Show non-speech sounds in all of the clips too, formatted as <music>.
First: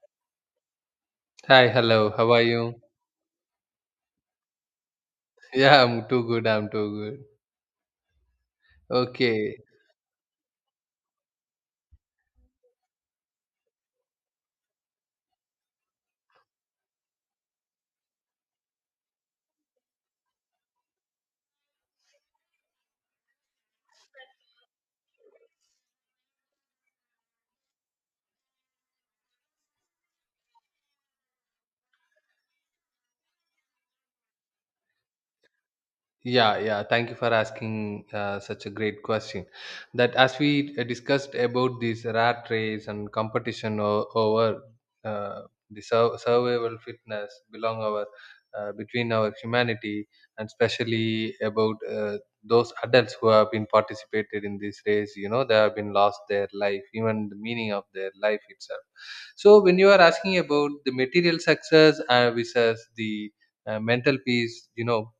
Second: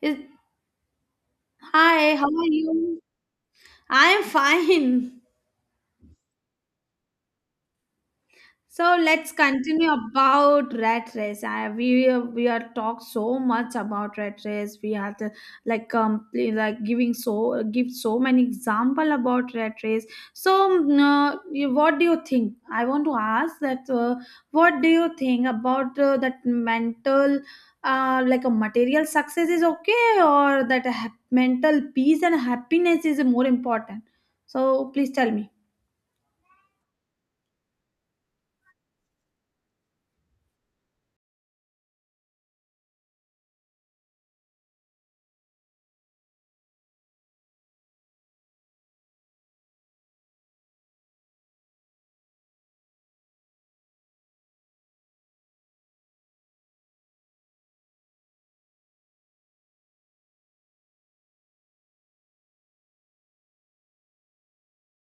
Is Hi, hello. Hi, how How are are you? you? I am fine. <laughs> Yeah, I'm too good. I'm too good. So let's Okay. continue about rat race. I, we are talked so much about rat race. We have to like giving so give so many example about rat race. So what do you think? I want to ask that what do you think about that mental like a material success is okay or that a mental peace and happiness is more important? So please tell me. Yeah, yeah. Thank you for asking such a great question. That as we discussed about this rat race and competition over uh, the survival fitness belong our between our humanity and especially about those adults who have been participated in this race. You know, they have been lost their life, even the meaning of their life itself. So when you are asking about the material success versus the mental peace, you know,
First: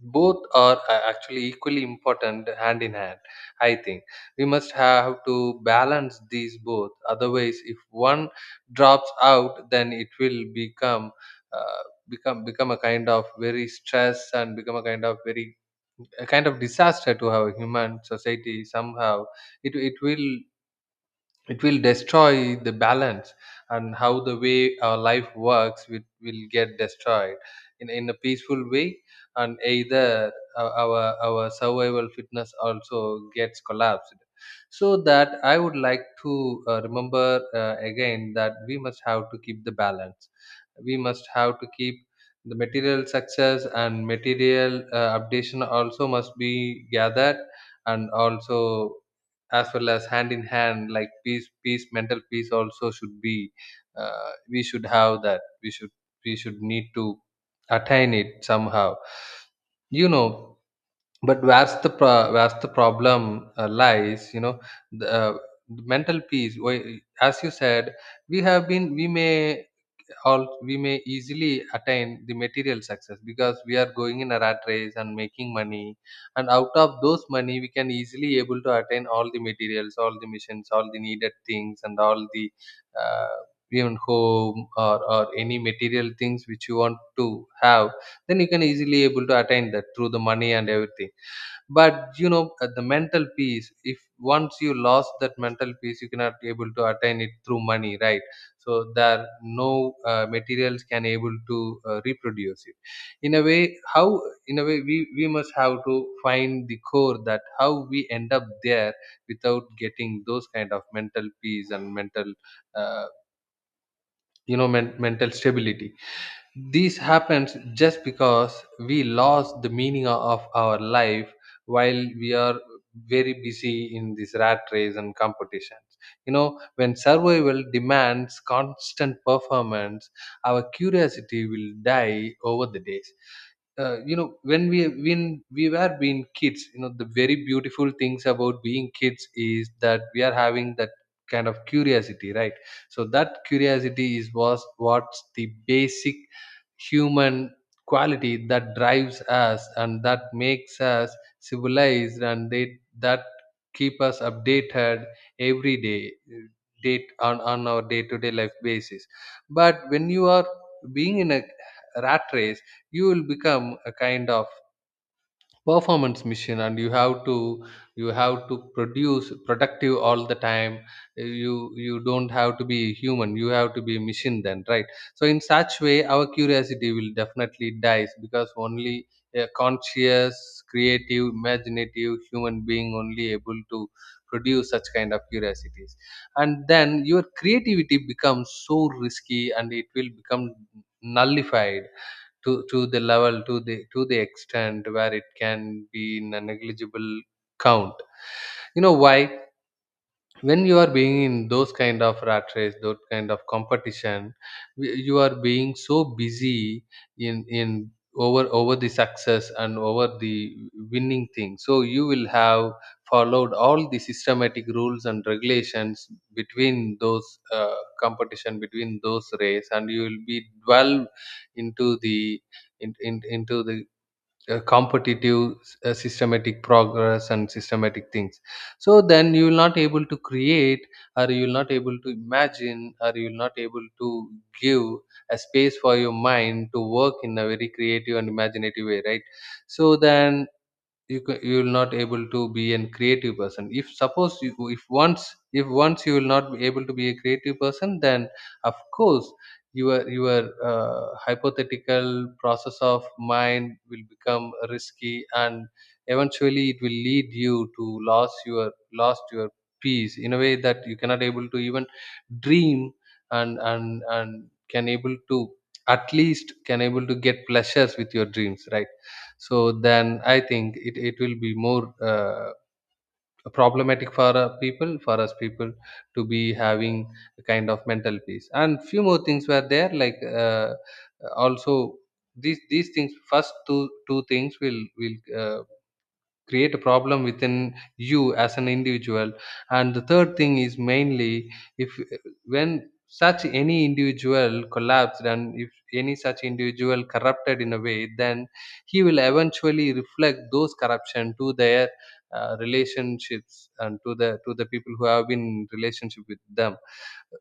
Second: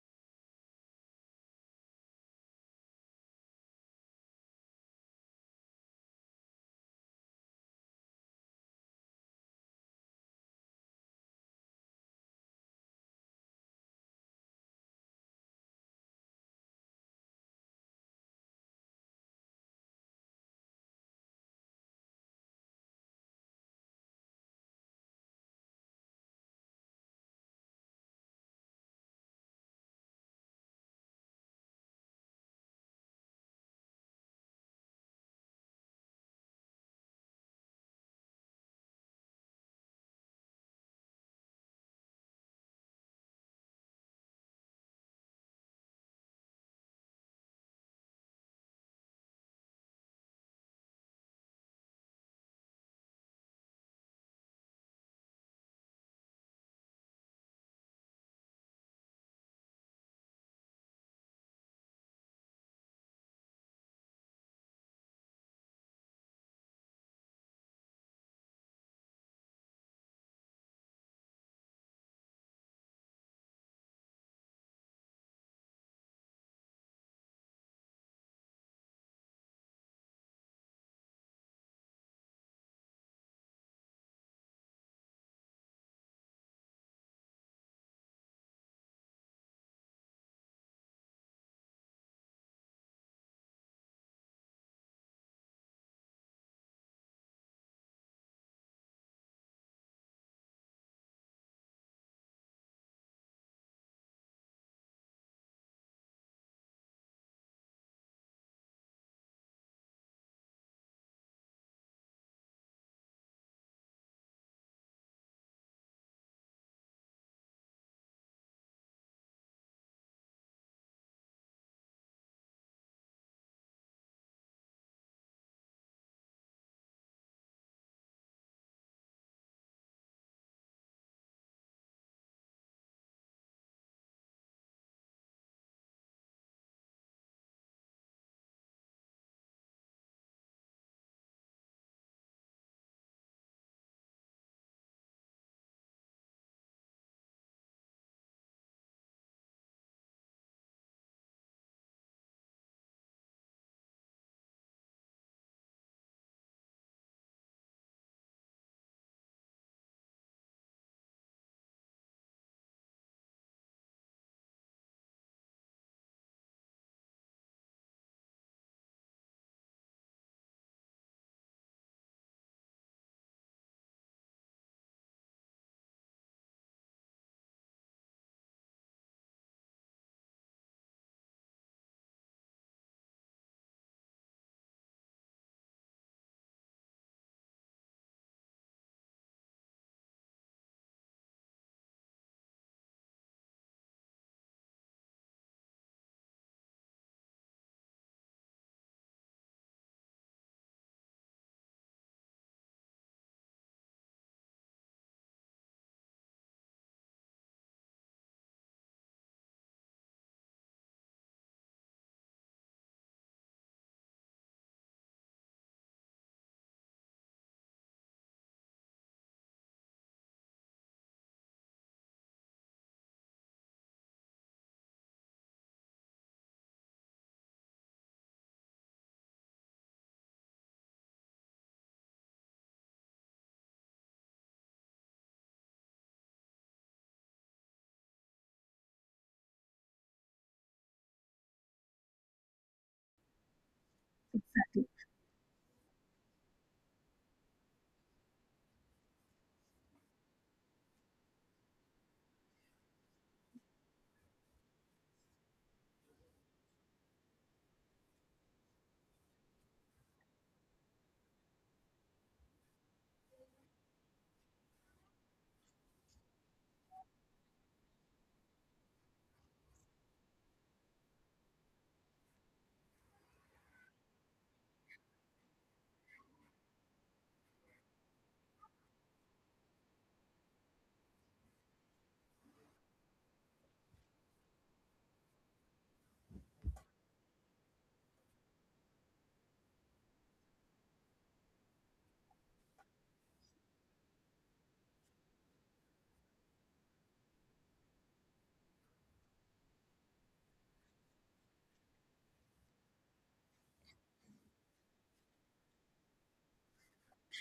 both are actually equally important hand in hand. I think we must have to balance these both. Otherwise, if one drops out, then it will become uh, a kind of very stress and become a kind of very a kind of disaster to our human society. Somehow, it will it will destroy the balance, and how the way our life works will get destroyed in a peaceful way, and either our survival fitness also gets collapsed. So that I would like to remember again that we must have to keep the balance. We must have to keep the material success, and material updation also must be gathered, and also as well as hand in hand like peace peace mental peace also should be, we should have that we should need to attain it somehow, you know. But where's the problem lies, you know? The the mental peace, as you said, we have been we may all we may easily attain the material success because we are going in a rat race and making money, and out of those money we can easily able to attain all the materials, all the missions, all the needed things, and all the uh, even home, or any material things which you want to have. Then you can easily able to attain that through the money and everything. But you know, the mental peace, if once you lost that mental peace, you cannot able to attain it through money, right? So there no materials can able to reproduce it. In a way how, in a way we must have to find the core, that how we end up there without getting those kind of mental peace and mental uh, you know, mental stability. This happens just because we lost the meaning of our life while we are very busy in this rat race and competitions. You know, when survival demands constant performance, our curiosity will die over the days. You know, when we were being kids, you know, the very beautiful things about being kids is that we are having that kind of curiosity, right? So that curiosity is was what's the basic human quality that drives us and that makes us civilized, and they that keep us updated every day date on our day-to-day life basis. But when you are being in a rat race, you will become a kind of performance machine, and you have to produce productive all the time. you you don't have to be human, you have to be machine then, right? So in such way our curiosity will definitely dies, because only a conscious creative imaginative human being only able to produce such kind of curiosities. And then your creativity becomes so risky, and it will become nullified to the level, to the extent where it can be in a negligible count. You know why? When you are being in those kind of rat race, those kind of competition, you are being so busy in over over the success and over the winning thing, so you will have followed all the systematic rules and regulations between those competition, between those race, and you will be dwell into the in, into the competitive systematic progress and systematic things. So then you will not able to create, or you will not able to imagine, or you will not able to give a space for your mind to work in a very creative and imaginative way, right? So then you you will not able to be an creative person. If suppose you, if once you will not be able to be a creative person, then of course your hypothetical process of mind will become risky, and eventually it will lead you to lost your peace in a way that you cannot able to even dream, and can able to at least can able to get pleasures with your dreams, right? So then I think it, it will be more problematic for people, for us people, to be having a kind of mental peace. And few more things were there like, also these things first two two things will create a problem within you as an individual. And the third thing is mainly if when such any individual collapsed, and if any such individual corrupted in a way, then he will eventually reflect those corruption to their relationships and to the people who have been in relationship with them.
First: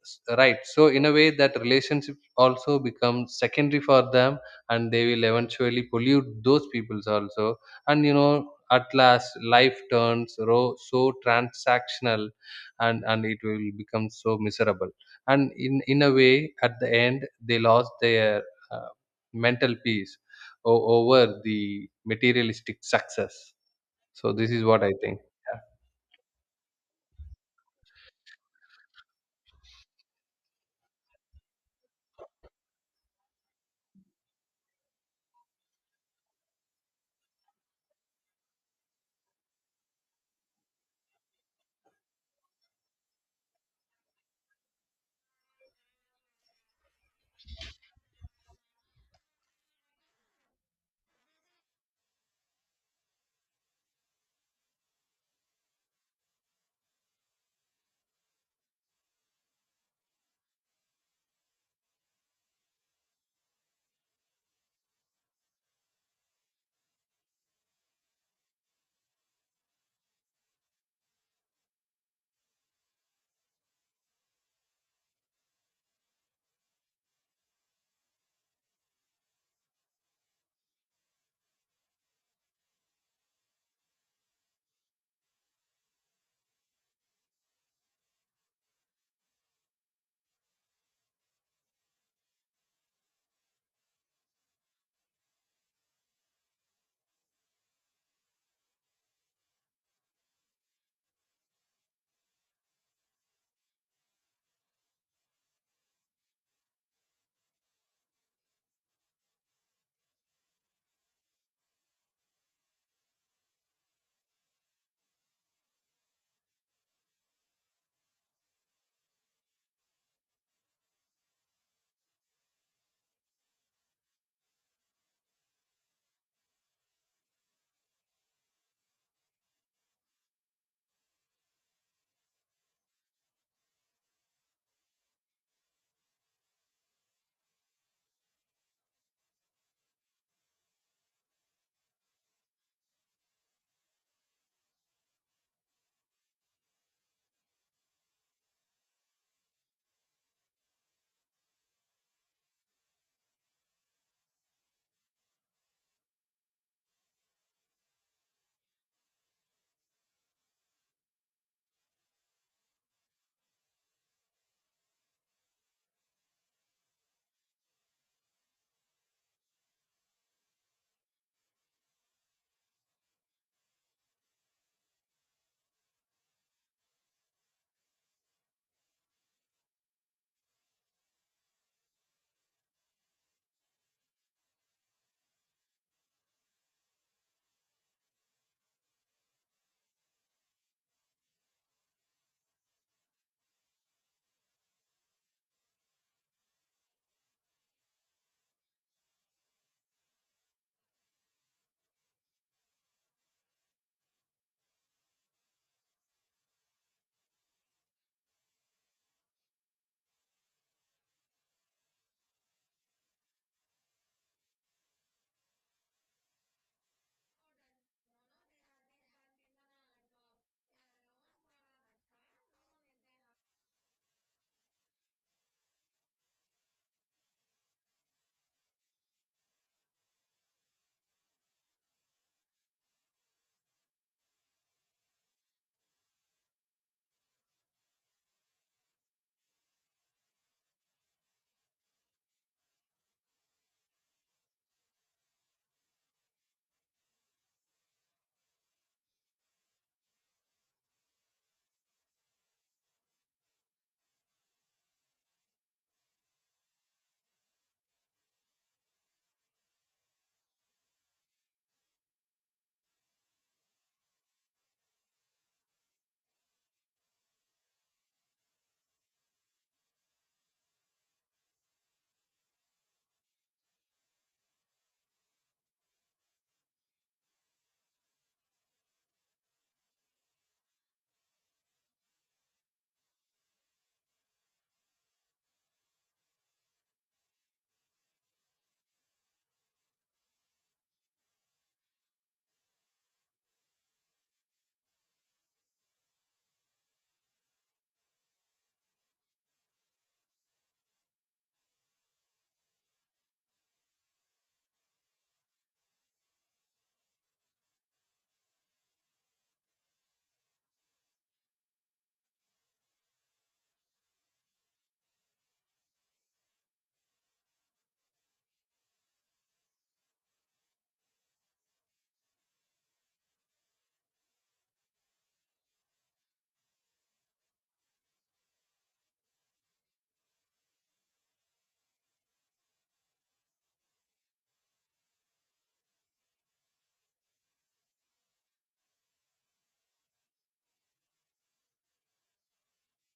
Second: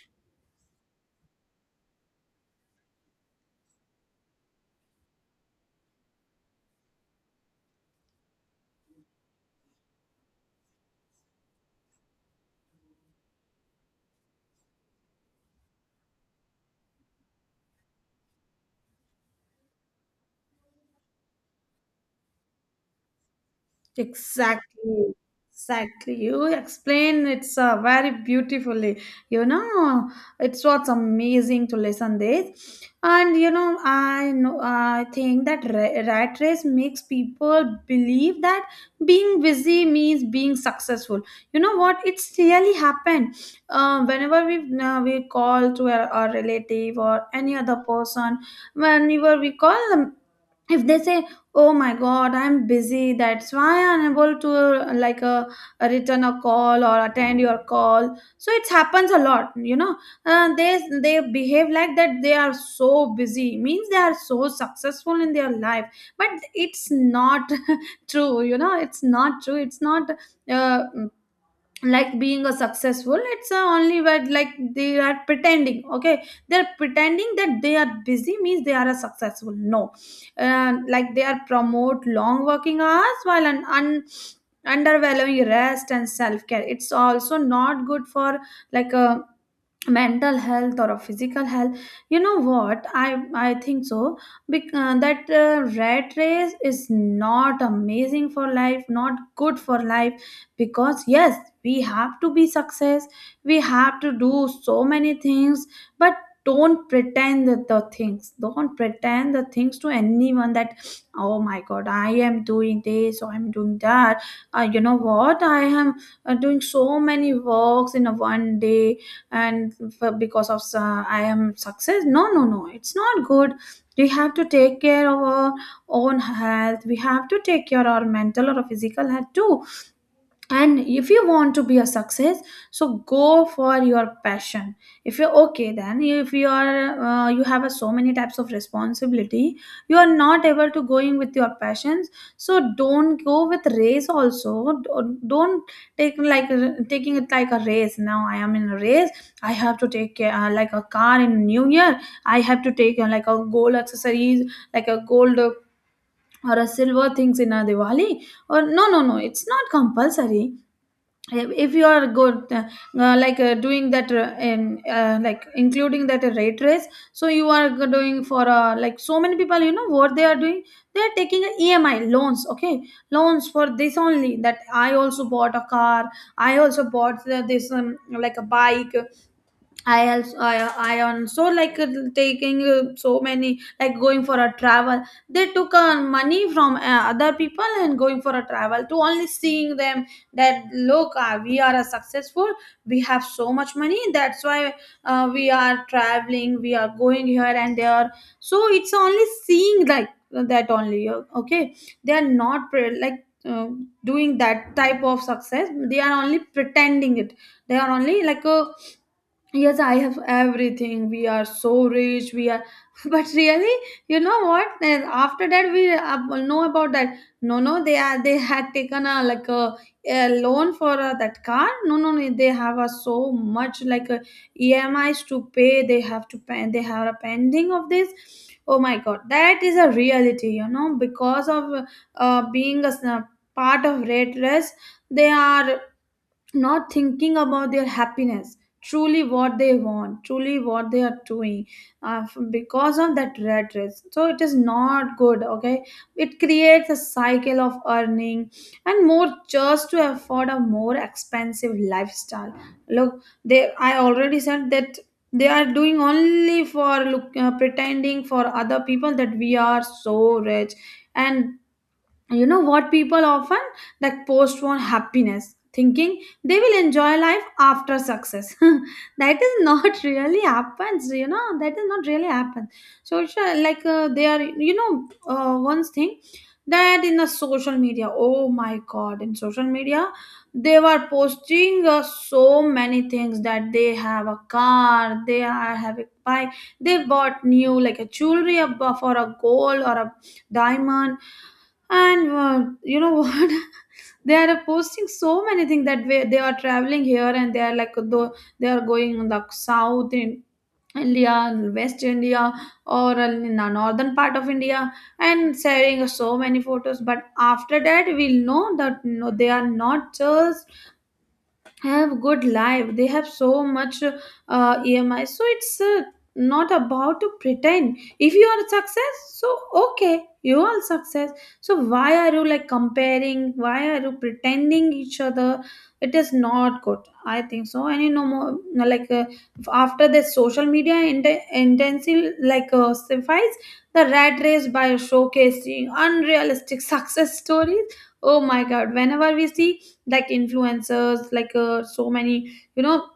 Right, so in a way that relationship also becomes secondary for them, and they will eventually pollute those peoples also. And you know, at last life turns so transactional, and it will become so miserable, and in a way at the end they lost their uh, mental peace over the materialistic success. So this is what I Exactly, think. Yeah. exactly. You explain it's very beautifully. You know, it's what's amazing to listen this, and you know, I think that rat race makes people believe that being busy means being successful. You know what? It's really happened. Whenever we call to our a relative or any other person, whenever we call them if they say, oh my god, I'm busy, that's why I'm unable to return a call or attend your call. So it happens a lot, you know. uh, they they behave like that. They are so busy means they are so successful in their life, but it's not <laughs> true, you know. It's not true. It's not uh, like being a successful. It's a only word, like they are pretending. Okay, they're pretending that they are busy means they are a successful. No, like they are promote long working hours while an undervaluing rest and self-care. It's also not good for like a mental health or a physical health. You know what? I think so. That rat race is not amazing for life, not good for life because yes, we have to be success, we have to do so many things, but don't pretend that the things. Don't pretend the things to anyone that oh my god, I am doing this or I'm doing that. You know what? I am doing so many works in a one day, and because of I am success. No, no, no, it's not good. We have to take care of our own health. We have to take care of our mental or physical health too. And if you want to be a success, so go for your passion. If you're okay, then if you are you have a, so many types of responsibility, you are not able to going with your passions, so don't go with race also. Don't take like taking it like a race. Now I am in a race. I have to take like a car in new year. I have to take like a gold accessories, like a gold, or a silver things in a Diwali, or no, no, no, it's not compulsory. If you are good, like doing that in like including that rate race, so you are doing for like so many people. You know what they are doing? They are taking a EMI loans, okay, loans for this only that I also bought a car. I also bought this like a bike. I also I, I also like taking so many like going for a travel. They took money from other people and going for a travel to only seeing them that look, we are a successful. We have so much money. That's why we are traveling. We are going here and there. So it's only seeing like that only. Okay, they are not doing that type of success. They are only pretending it. They are only like a yes, I have everything. We are so rich, we are <laughs> but really, you know what? Then after that we know about that, no, no, they are, they had taken a like a loan for that car. No, no, no, they have a so much like EMIs to pay. They have to pay. They have a pending of this. Oh my god, that is a reality. You know, because of being a part of red dress, they are not thinking about their happiness, truly what they want, truly what they are doing, because of that red race. So it is not good, okay. It creates a cycle of earning and more just to afford a more expensive lifestyle. Look, they, I already said that they are doing only for look, pretending for other people that we are so rich. And you know what? People often like postpone happiness thinking they will enjoy life after success. <laughs> That is not <laughs> really happens, you know. That is not really happen. So sure, like they are, you know, one thing that in the social media, oh my god, in social media, they were posting so many things that they have a car, they are having bike, they bought new like a jewelry for a gold or a diamond. And you know what? <laughs> They are posting so many things that way. They are traveling here and they are like though they are going in the south in India, west India, or in the northern part of India, and sharing so many photos. But after that we'll know that no, they are not just have good life. They have so much EMI. So it's not about to pretend. If you are success, so okay, you are success. So why are you like comparing? Why are you pretending each other? It is not good, I think so. And you know more, no, like after the social media intensive like suffice the rat race by showcasing unrealistic <laughs> success stories. Oh my god, whenever we see like influencers like so many, you know,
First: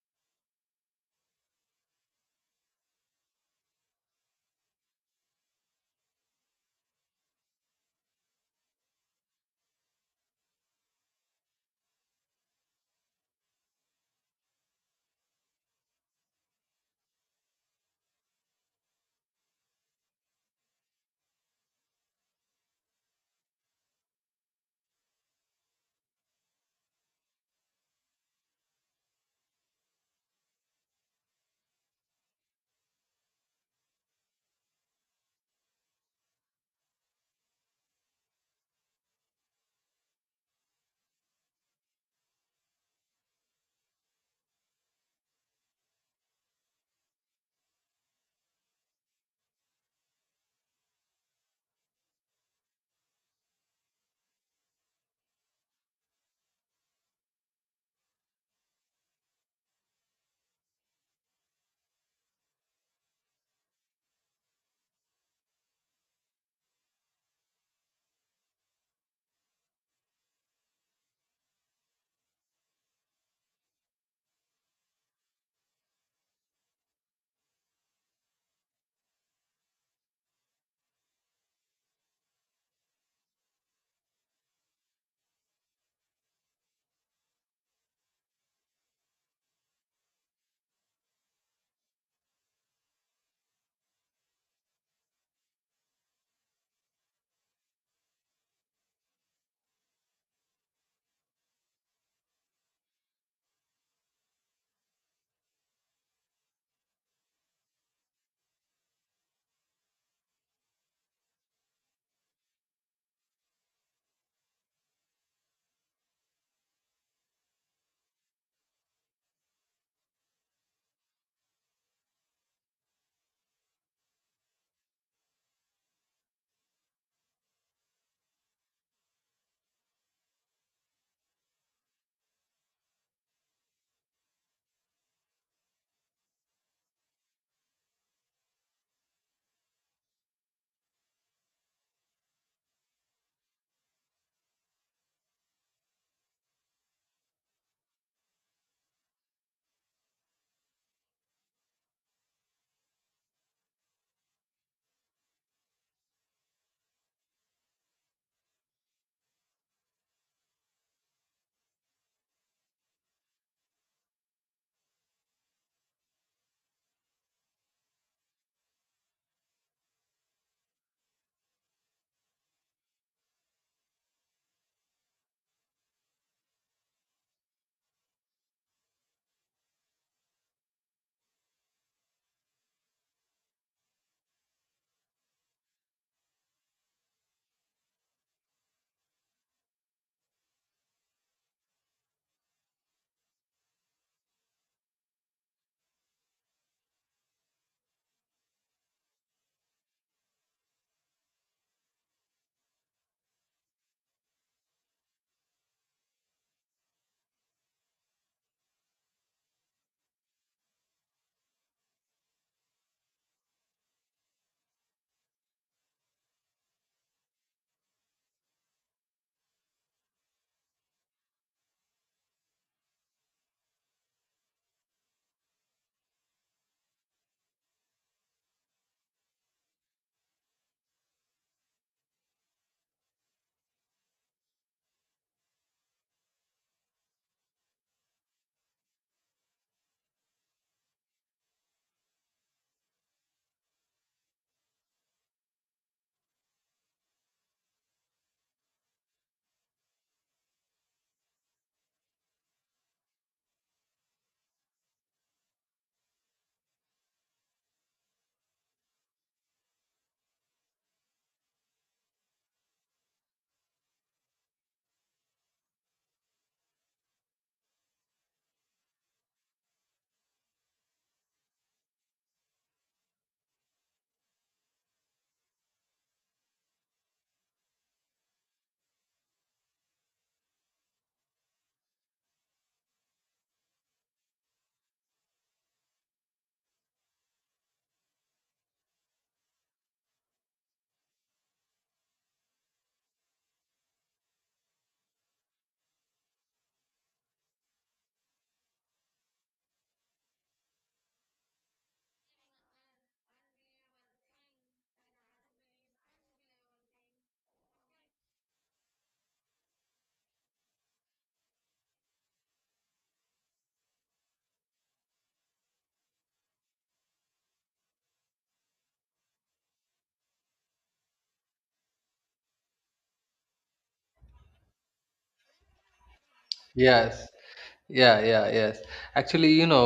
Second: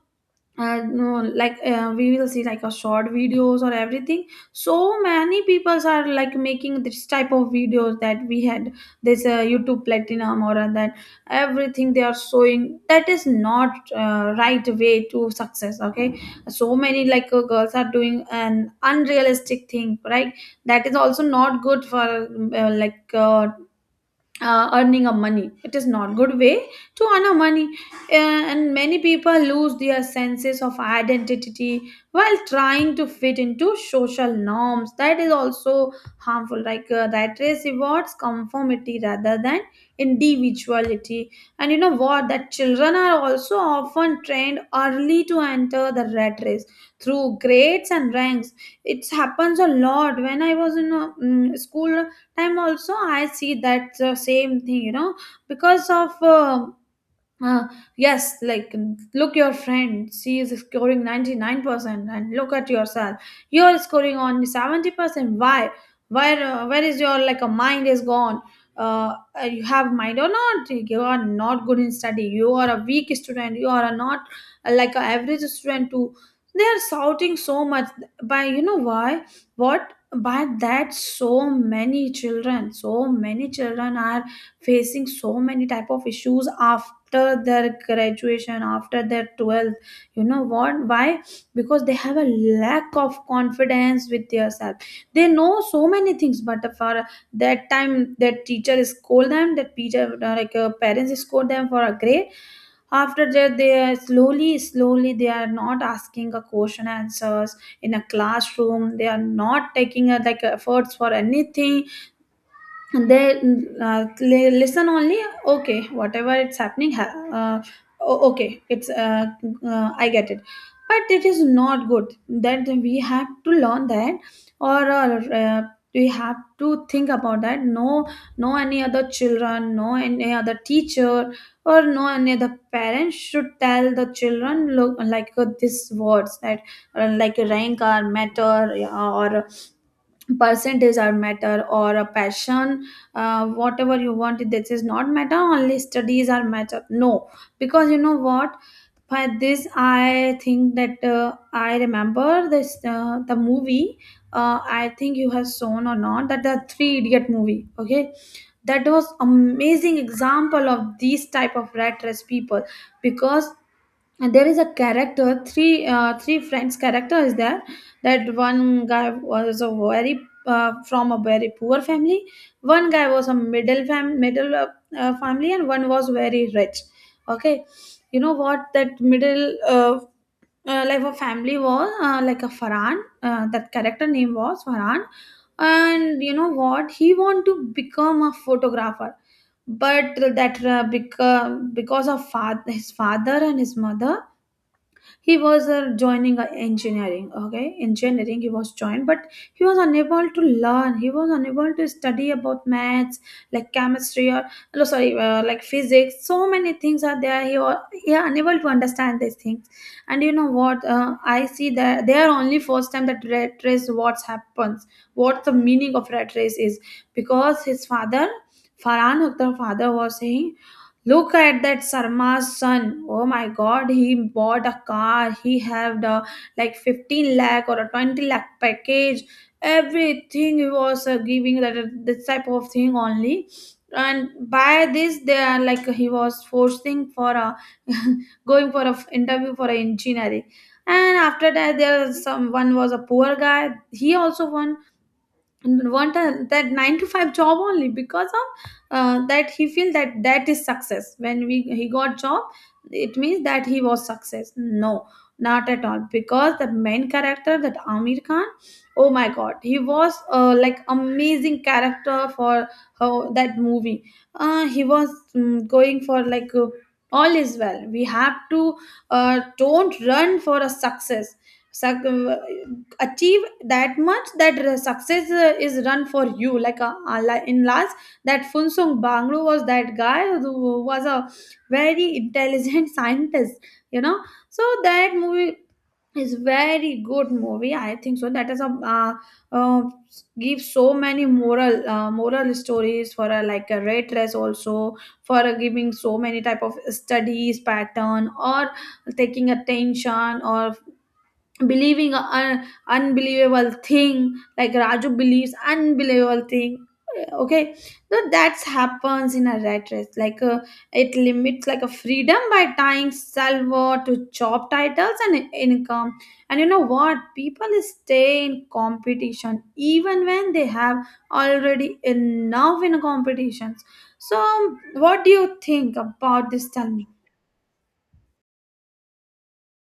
no, like we will see like a short videos or everything. So many people are like making this type of videos that we had this YouTube platinum or that everything they are showing. That is not right way to success. Okay, so many like girls are doing an unrealistic thing, right? That is also not good for uh, like uh, earning of money. It is not good way to earn a money. And many people lose their senses of identity while trying to fit into social norms. That is also harmful, like that race rewards conformity rather than individuality. And you know what? That children are also often trained early to enter the rat race through grades and ranks. It happens a lot. When I was in a, school time also, I see that the same thing, you know, because of uh, yes, like look, your friend, she is scoring 99% and look at yourself. You're scoring only 70%. Why? Where is your like a mind is gone? Uh, you have mind or not? You are not good in study. You are a weak student. You are a not like a average student too. They are shouting so much by, you know why? What? By that so many children are facing so many type of issues after their graduation after their 12th. You know what why? Because they have a lack of confidence with yourself. They know so many things, but for that time that teacher scold them, that teacher parents scold them for a grade. After that they are slowly slowly they are not asking a question answers in a classroom. They are not taking a, like efforts for anything. And they listen only. Okay, whatever it's happening, uh, okay, it's I get it. But it is not good that we have to learn that, or we have to think about that. No, no any other children, no any other teacher, or no any other parents should tell the children look like these words that like rank or matter, yeah, or percentage are matter or a passion, whatever you want. This is not matter only studies are matter, no. Because you know what? By this I think that I remember this, the movie, I think you have shown or not, that the three idiot movie. Okay, that was amazing example of these type of rat race people. Because and there is a character, three friends character is there. That one guy was a very from a very poor family. One guy was a middle family, and one was very rich. Okay, you know what? That middle uh, life of family was like a Farhan, that character name was Farhan. And you know what? He want to become a photographer. But that because of his father and his mother, he was Joining engineering. Okay, engineering he was joined, but he was unable to learn, he was unable to study about maths, like chemistry or no, sorry, like physics. So many things are there, he was he unable to understand these things. And you know what, I see that they are only first time that red race, what happens, what the meaning of red race is, because his father, Farhan Akhtar father was saying, look at that Sarma's son. Oh my god, he bought a car. He had a like 15 lakh or a 20 lakh package. Everything he was giving that this type of thing only. And by this, they are like he was forcing for a <laughs> going for a interview for a engineering. And after that, there was some one was a poor guy. He also won want a, that 9 to 5 job only because of that he feel that that is success. When we he got job, it means that he was success. No, not at all, because the main character, that Amir Khan, oh my god, he was like amazing character for that movie. He was going for like all is well, we have to don't run for a success. Suc- Achieve that much that success is run for you, like in last that Funsung Bangru was that guy who was a very intelligent <laughs> scientist, you know. So that movie is very good movie, I think so. That is a uh, uh, give so many moral moral stories for a like a red dress also, for a giving so many type of studies pattern, or taking attention, or believing an unbelievable thing like Raju believes unbelievable thing. Okay, so that's happens in a rat race, like it limits like a freedom by tying salvo to job titles and income. And you know what, people stay in competition even when they have already enough in competitions. So what do you think about this, tell me. Yes. Yeah, yeah, yes. Actually, you know,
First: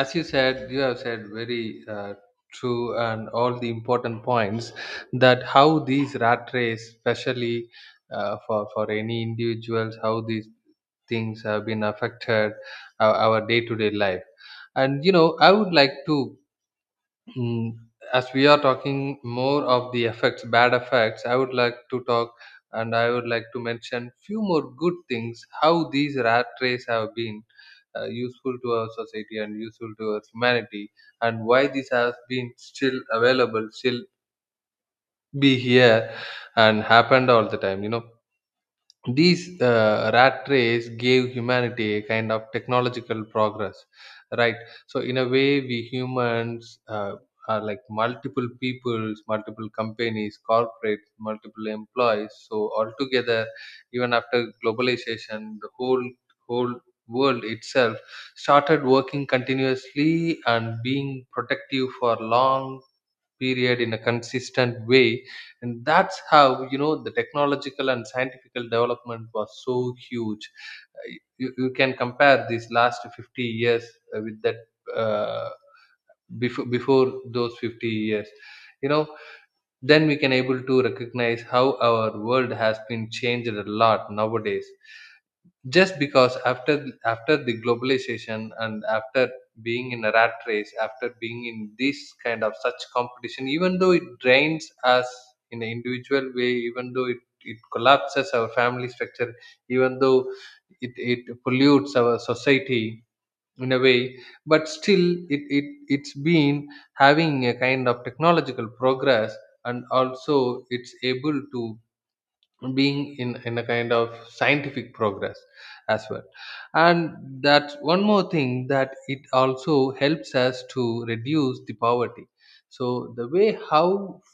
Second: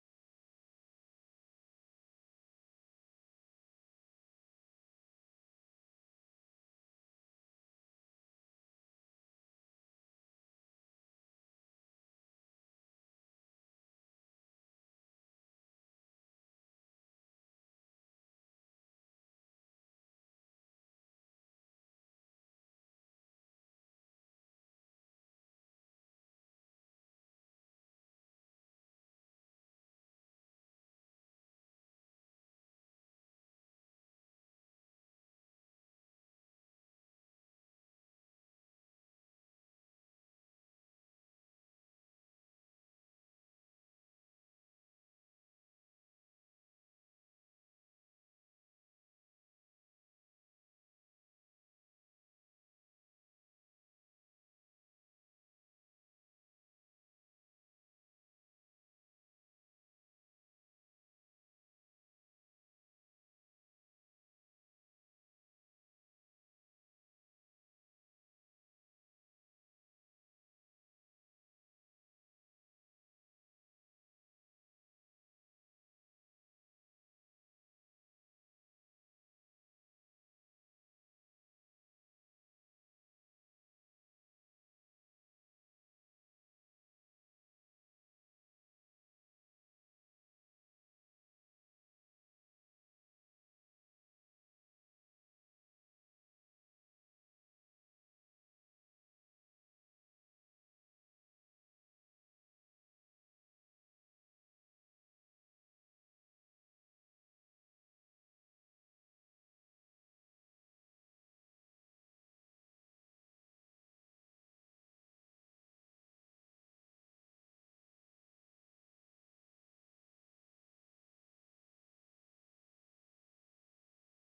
as you said, you have said very true and all the important points, that how these rat race, especially for any individuals, how these things have been affected our day-to-day life. And you know, I would like to, mm, as we are talking more of the effects bad effects, I would like to talk, and I would like to mention few more good things, how these rat race have been useful to our society and useful to our humanity, and why this has been still available still be here and happened all the time, you know. These rat race gave humanity a kind of technological progress, right? So in a way we humans are like multiple peoples, multiple companies, corporates, multiple employees, so altogether, even after globalization, the whole world itself started working continuously and being protective for long period in a consistent way. And that's how, you know, the technological and scientific development was so huge. Uh, you, you can compare these last 50 years with that, uh, before those 50 years, you know, then we can able to recognize how our world has been changed a lot nowadays, just because after after the globalization, and after being in a rat race, after being in this kind of such competition, even though it drains us in an individual way, even though it collapses our family structure, even though it pollutes our society in a way, but still it, it's been having a kind of technological progress, and also it's able to being in a kind of scientific progress as well. And that's one more thing, that it also helps us to reduce the poverty. So the way how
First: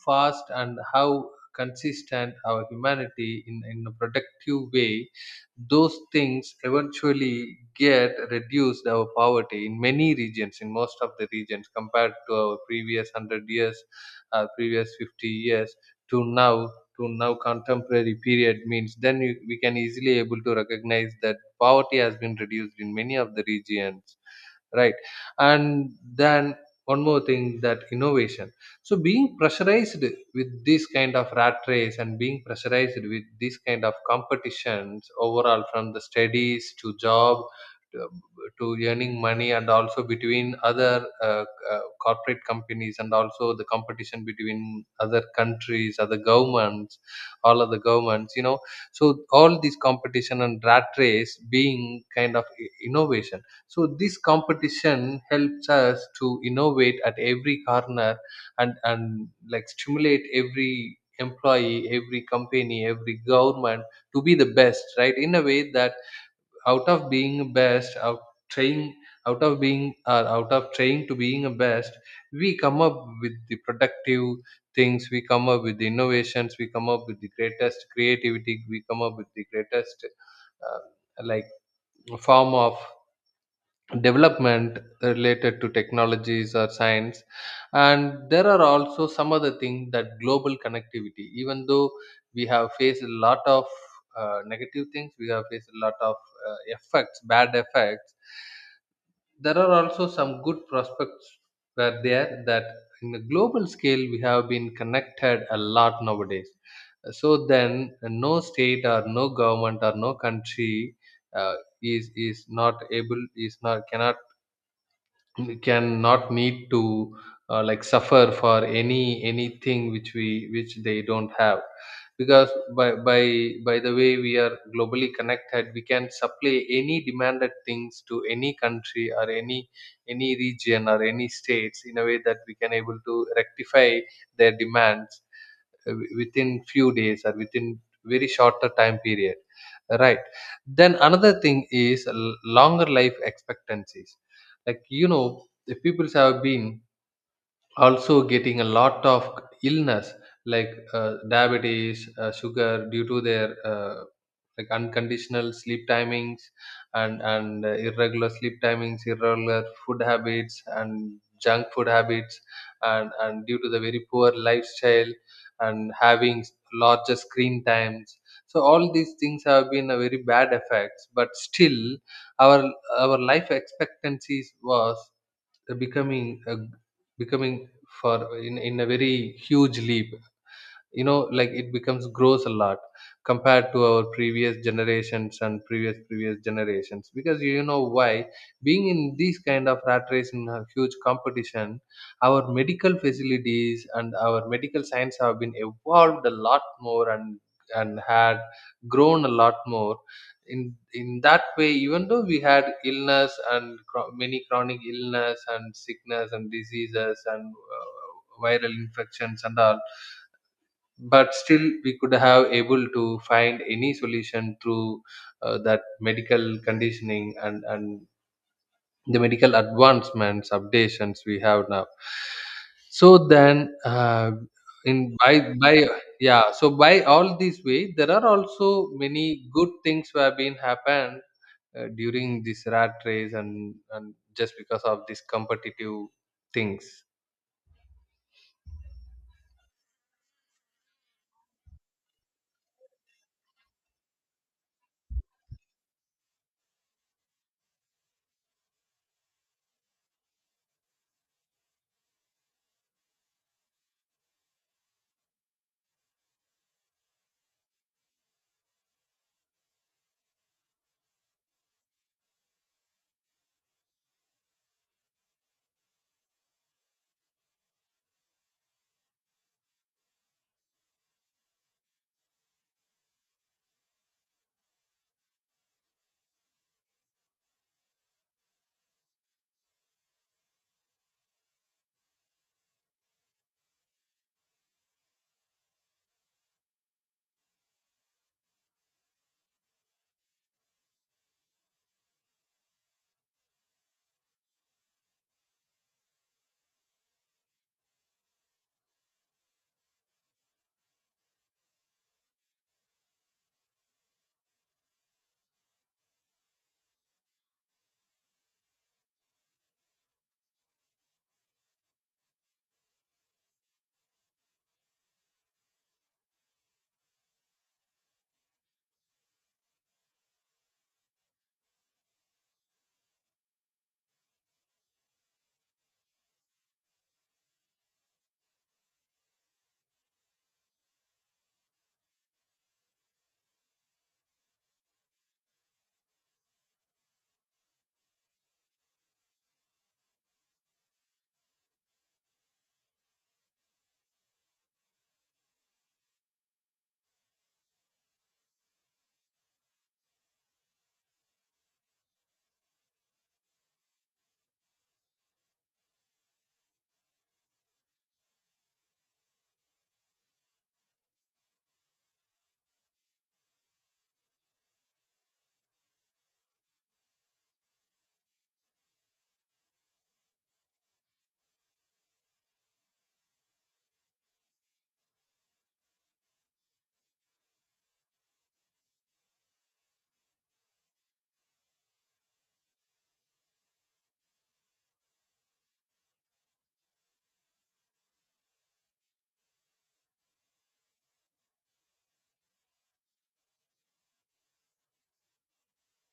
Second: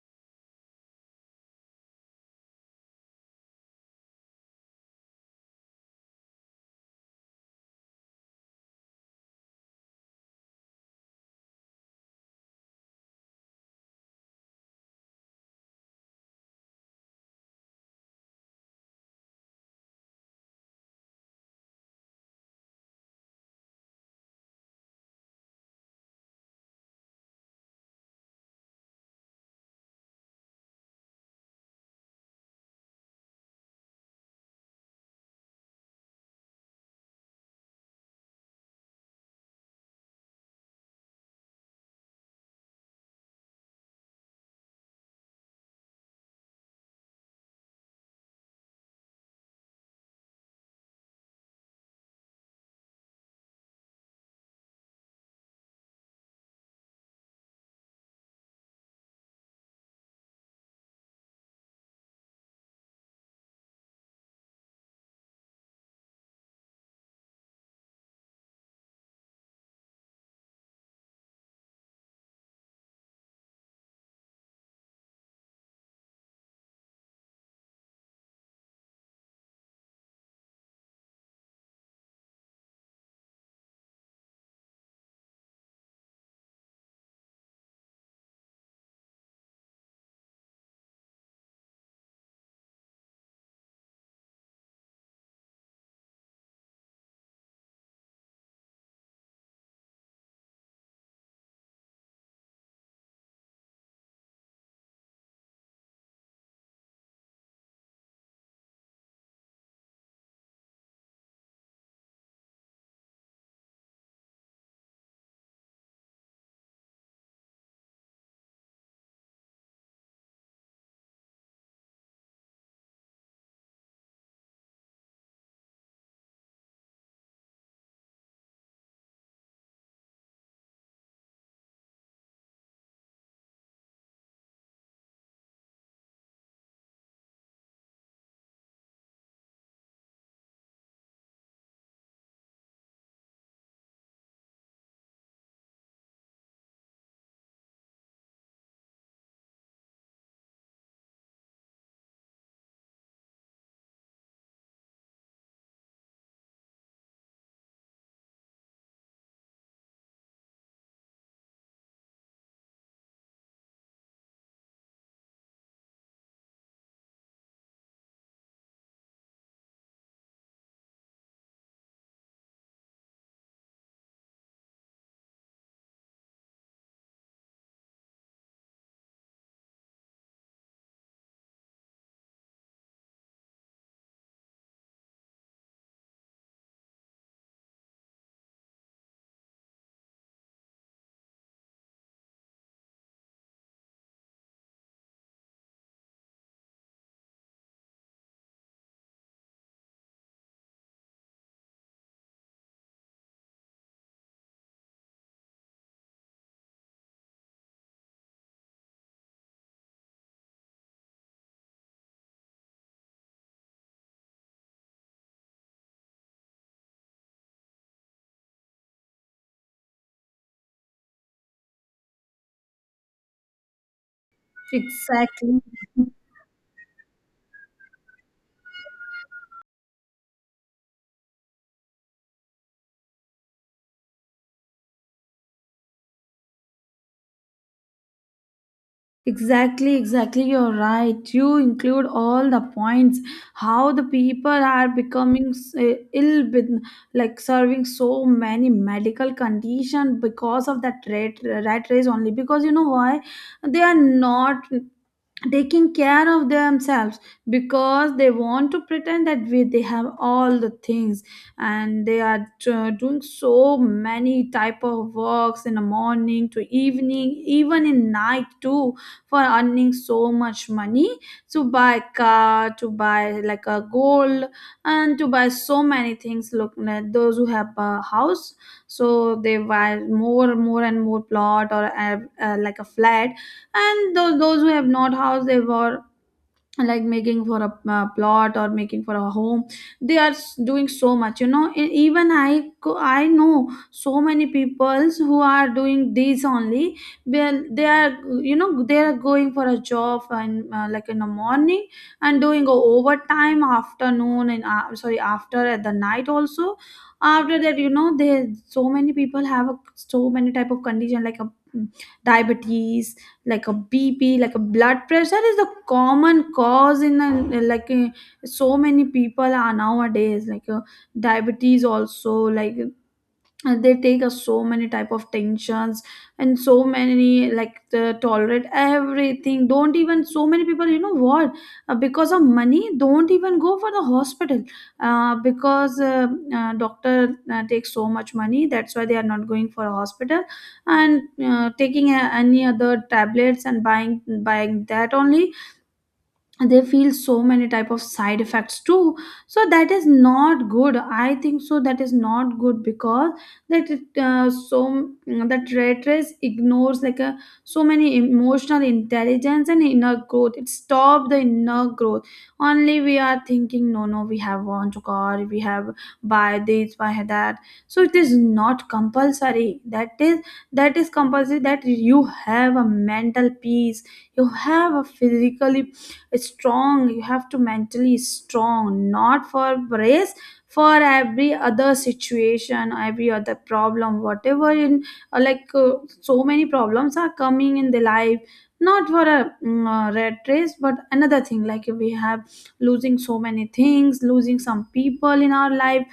fast and how consistent our humanity in a productive way, those things eventually get reduced our poverty in many regions, in most of the regions compared to our previous 100 years, our previous 50 years, to now, to now contemporary period means then you, we can easily able to recognize that poverty has been reduced in many of the regions, right? And then one more thing, that innovation. So being pressurized with this kind of rat race, and being pressurized with this kind of competitions, overall from the studies to job, to earning money, and also between other corporate companies, and also the competition between other countries, other governments, all of the governments, you know. So all this competition and rat race being kind of innovation. So this competition helps us to innovate at every corner, and like stimulate every employee, every company, every government to be the best, right, in a way that out of being best out trying, out of being or out of trying to being a best, we come up with the productive things, we come up with the innovations, we come up with the greatest creativity, we come up with the greatest like form of development related to technologies or science. And there are also some other things, that global connectivity, even though we have faced a lot of negative things, we have faced a lot of effects bad effects, there are also Some good prospects were there that in the global scale we have been connected a lot nowadays. So then no state or no government or no country uh, is not able is not cannot we can not need to suffer for anything which we which they don't have, because by by by the way we are globally connected, we can supply any demanded things to any country or any region or any states in a way that we can able to rectify their demands within few days or within very shorter time period, right? Then another thing is longer life expectancies, like, the people have been also getting a lot of illness, like diabetes, sugar, due to their unconditional sleep timings, and irregular sleep timings, irregular food habits and junk food habits, and due to the very poor lifestyle and having larger screen times. So all these things have been a very bad effects, but still our life expectancies was becoming a, becoming in a very huge leap. You know, like it becomes grows a lot compared to our previous generations and previous generations, because you know why? Being in these kind of rat race, in a huge competition, our medical facilities and our medical science have been evolved a lot more, and had grown a lot more. In that way, even though we had illness and many chronic illness and sickness and diseases and viral infections and all, but still we could have able to find any solution through that medical conditioning, and the medical advancements, updations we have now. So then in Exactly. by yeah, so by all these way, there are also many good things who have been happened during this rat race, and just because of this competitive things. Exactly, exactly. You're right. You include all the points. How the people are becoming ill with, like serving so many medical condition because of that rat race only. Because you know why, they are not taking care of themselves, because they want to pretend that they have all the things, and they are doing so many type of works in the morning to evening, even in night too, for earning so much money to buy car, to buy like a gold, and to buy so many things. Look at those who have a house, so they buy more and more plot, or like a flat. And those who have not house, they were like making for a plot or making for a home. They are doing so much, you know. Even I know so many peoples who are doing these only. When they are, you know, they are going for a job and like in the morning, and doing a overtime afternoon and sorry, after at the night also. After that, you know, they so many people have a, so many type of condition like a mm, diabetes, like a BP, like a blood pressure is the common cause in a, like so many people are nowadays like diabetes also like. And they take us so many type of tensions, and so many like the tolerate everything. Don't even, so many people, you know what, because of money don't even go for the hospital, because doctor takes so much money, that's why they are not going for a hospital, and taking a, any other tablets, and buying that only. They feel so many type of side effects too. So that is not good, I think so. That is not good because that it, so that rat race ignores like a so many emotional intelligence and inner growth. It stop the inner growth. Only we are thinking, no, no, we have want to car, we have buy this, buy that. So it is not compulsory that is, that is compulsory that you have a mental peace, you have a physical strong, you have to mentally strong, not for race, for every other situation, every other problem, whatever in like so many problems are coming in the life. Not for a red race, but another thing like we have losing so many things, losing some people in our life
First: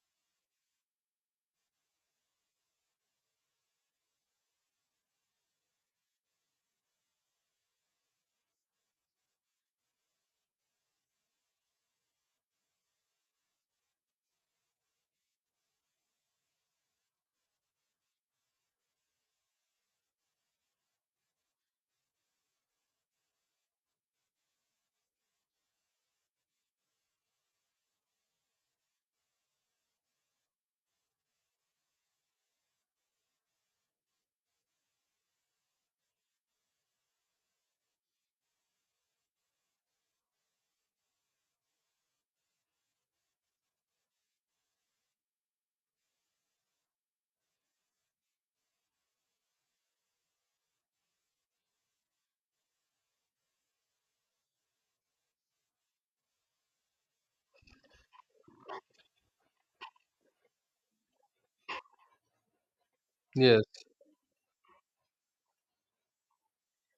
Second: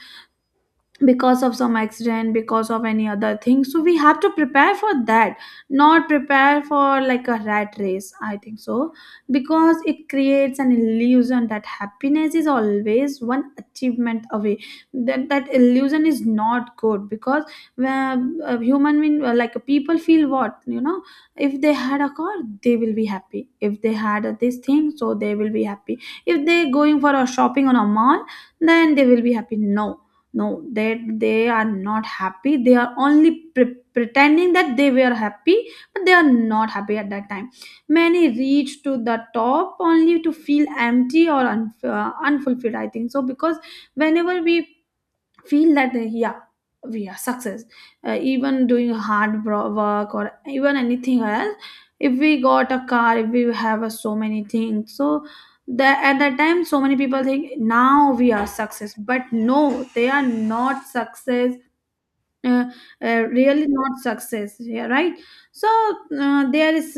because of some accident, because of any other thing. So we have to prepare for that, not prepare for like a rat race, I think so. Because it creates an illusion that happiness is always one achievement away. That that illusion is not good because when human being like people feel, what, you know, if they had a car, they will be happy, if they had a this thing, so they will be happy, if they going for a shopping on a mall, then they will be happy. No, no, that they are not happy, they are only pretending that they were happy, but they are not happy at that time. Many reach to the top only to feel empty or unfulfilled, I think so, because whenever we feel that yeah, we are success, even doing hard work, or even anything else, if we got a car, if we have so many things, so that at that time so many people think now we are success. But no, they are not success, uh, Yes. really not success. Yeah, right. So there is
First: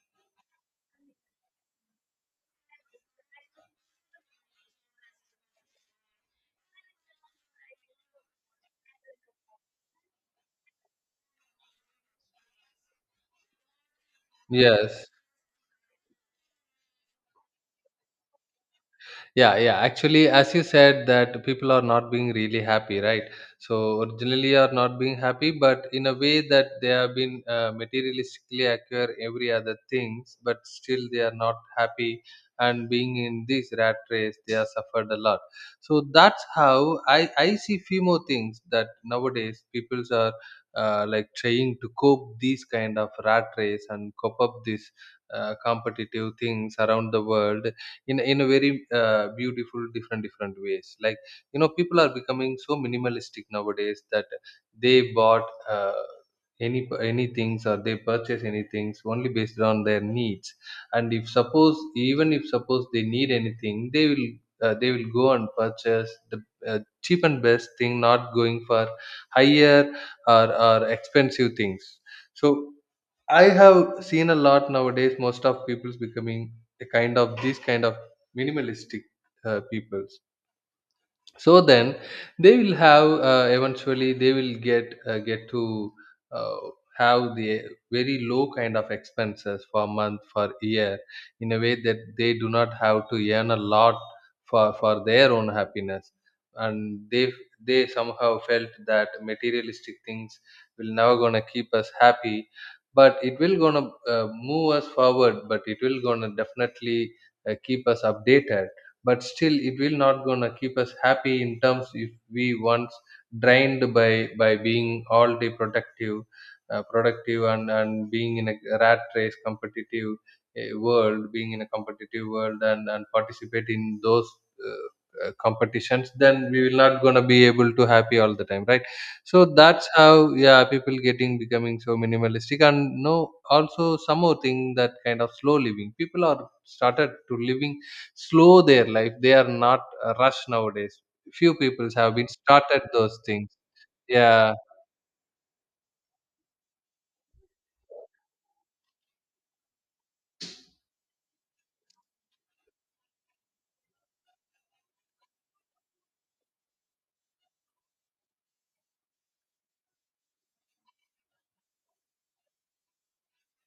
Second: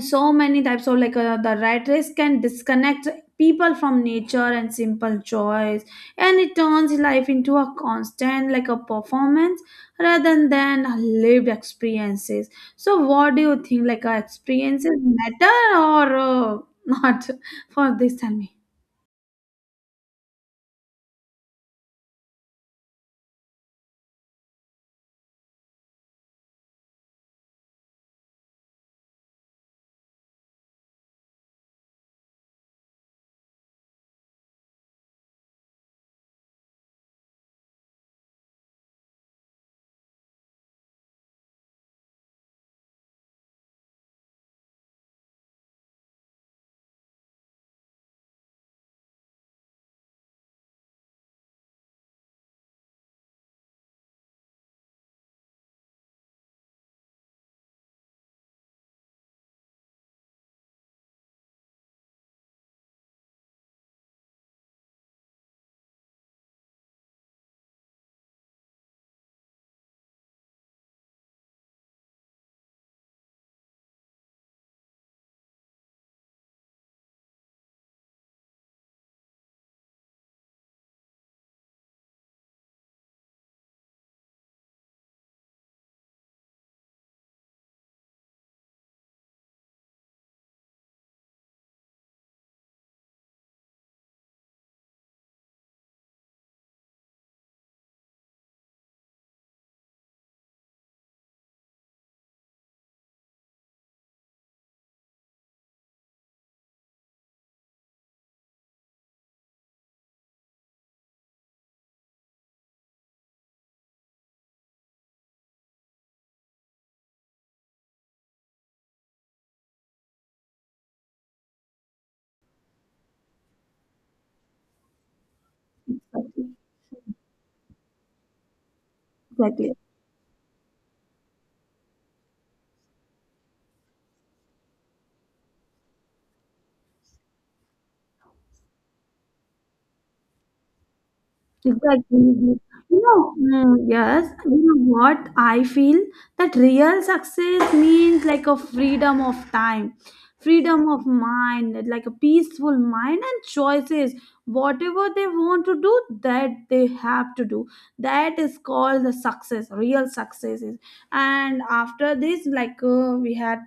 so many types of like the rat race can disconnect people from nature and simple joys, and it turns life into a constant like a performance rather than lived experiences. So what do you think, like experiences Yes. matter or <laughs> not? For this, tell me. Yeah, yeah. Actually, as you said, that people are not being really happy, right? So originally are not being happy, but in a way that they have been materialistically acquire every other things, but still they are not happy, and being in this rat race, they have suffered a lot. So that's how I see few more things, that nowadays peoples are trying to cope these kind of rat race and cope up these competitive things around the world in a very beautiful different ways. Like, you know, people are becoming so minimalistic nowadays, that they bought any things, or they purchase any things only based on their needs. And if suppose, even if suppose they need anything, they will go and purchase the cheap and best thing, not going for higher, or expensive things. So I have seen a lot nowadays. Most of people's becoming a kind of these kind of minimalistic peoples. So then they will have eventually they will get to uh, have the very low kind of expenses for month, for year, in a way that they do not have to earn a lot for their own happiness. And they somehow felt that materialistic things will never gonna keep us happy, but it will gonna move us forward, but it will gonna definitely keep us updated, but still it will not gonna keep us happy. In terms, if we once drained by being all day productive, productive, and being in a rat race competitive world, being in a competitive world, and participate in those uh, competitions, then we will not gonna be able to happy all the time, right? So Exactly. that's how, yeah, people getting becoming so minimalistic, and no, also some more thing, that kind of slow living, people are started to living slow their life. They are not rushed nowadays. Few people have Exactly. been started You those know, things. Yes, Yeah. you know what I feel that real success means like a freedom of time, freedom of mind, like a peaceful mind and choices. Whatever they want to do, that they have to do. That is called the success, real success is. And after this, like we had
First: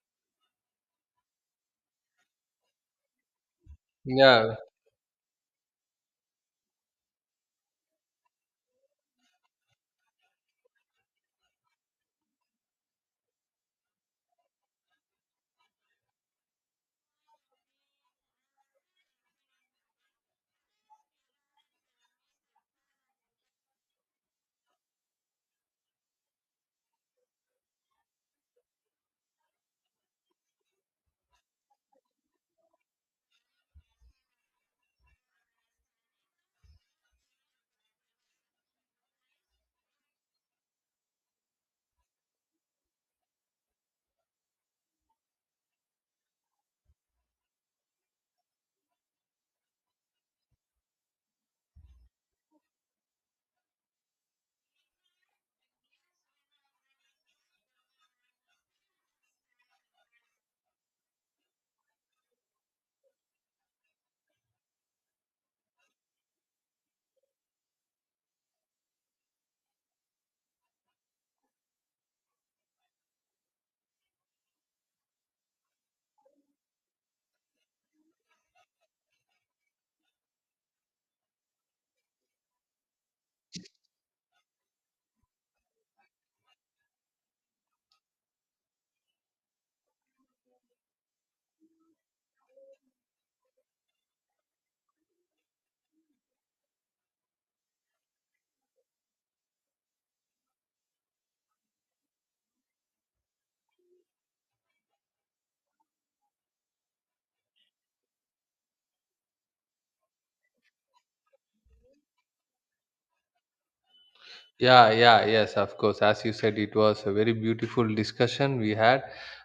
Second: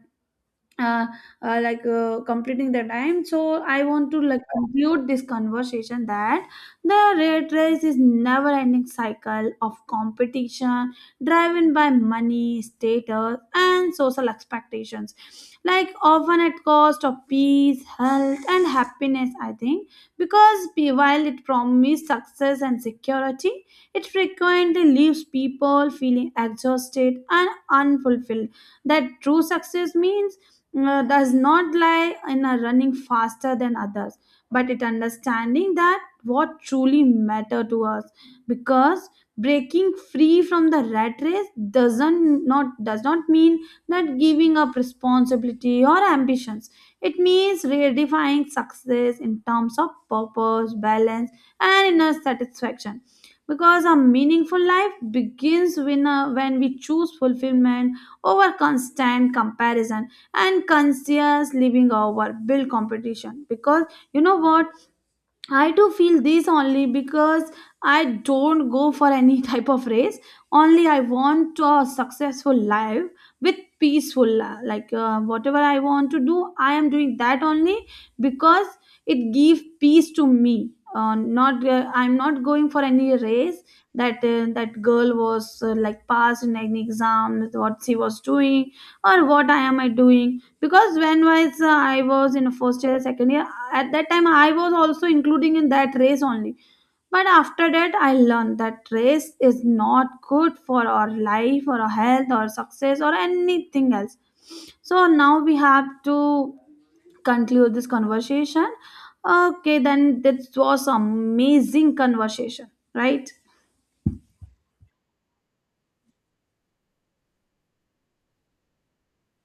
uh, like completing the time, so I want to like Yeah. conclude this conversation that the rat race is never ending cycle of competition driven by money, status and social expectations, like often at cost of peace, health and happiness, I think. Because while it promises success and security, it frequently leaves people feeling exhausted and unfulfilled. That true success means does not lie in a running faster than others, but it understanding that what truly matter to us. Because breaking free from the rat race does not mean that giving up responsibility or ambitions. It means redefining success in terms of purpose, balance and inner satisfaction. Because a meaningful life begins when we choose fulfillment over constant comparison, and conscious living over build competition. Because you know what, I do feel this only because I don't go for any <laughs> type of race. Only I want a successful life with peaceful like whatever I want to do, I am doing that only, because it gives peace to me. Not I'm not going for any race, that that girl was like passed in any exam, what she was doing, or what I doing. Because when was I was in first year, second year, at that time I was also including in that race only. But after that, I learned that race is not good for our life, or our health, or success, or anything else. So now we have to conclude this conversation. Okay, then that was amazing conversation, right? Yeah, yeah, yes, of course, as you said, it was a very beautiful discussion we had,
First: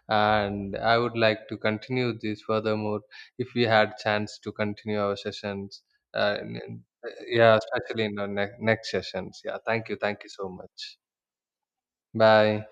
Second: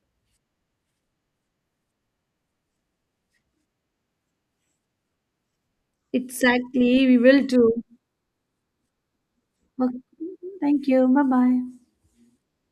and I would like to continue this furthermore if we had chance to continue our sessions. uh, n- n- Exactly, we will yeah, do. especially in the next sessions. Yeah, thank you, Okay, thank you so thank much. you. Bye bye. Bye.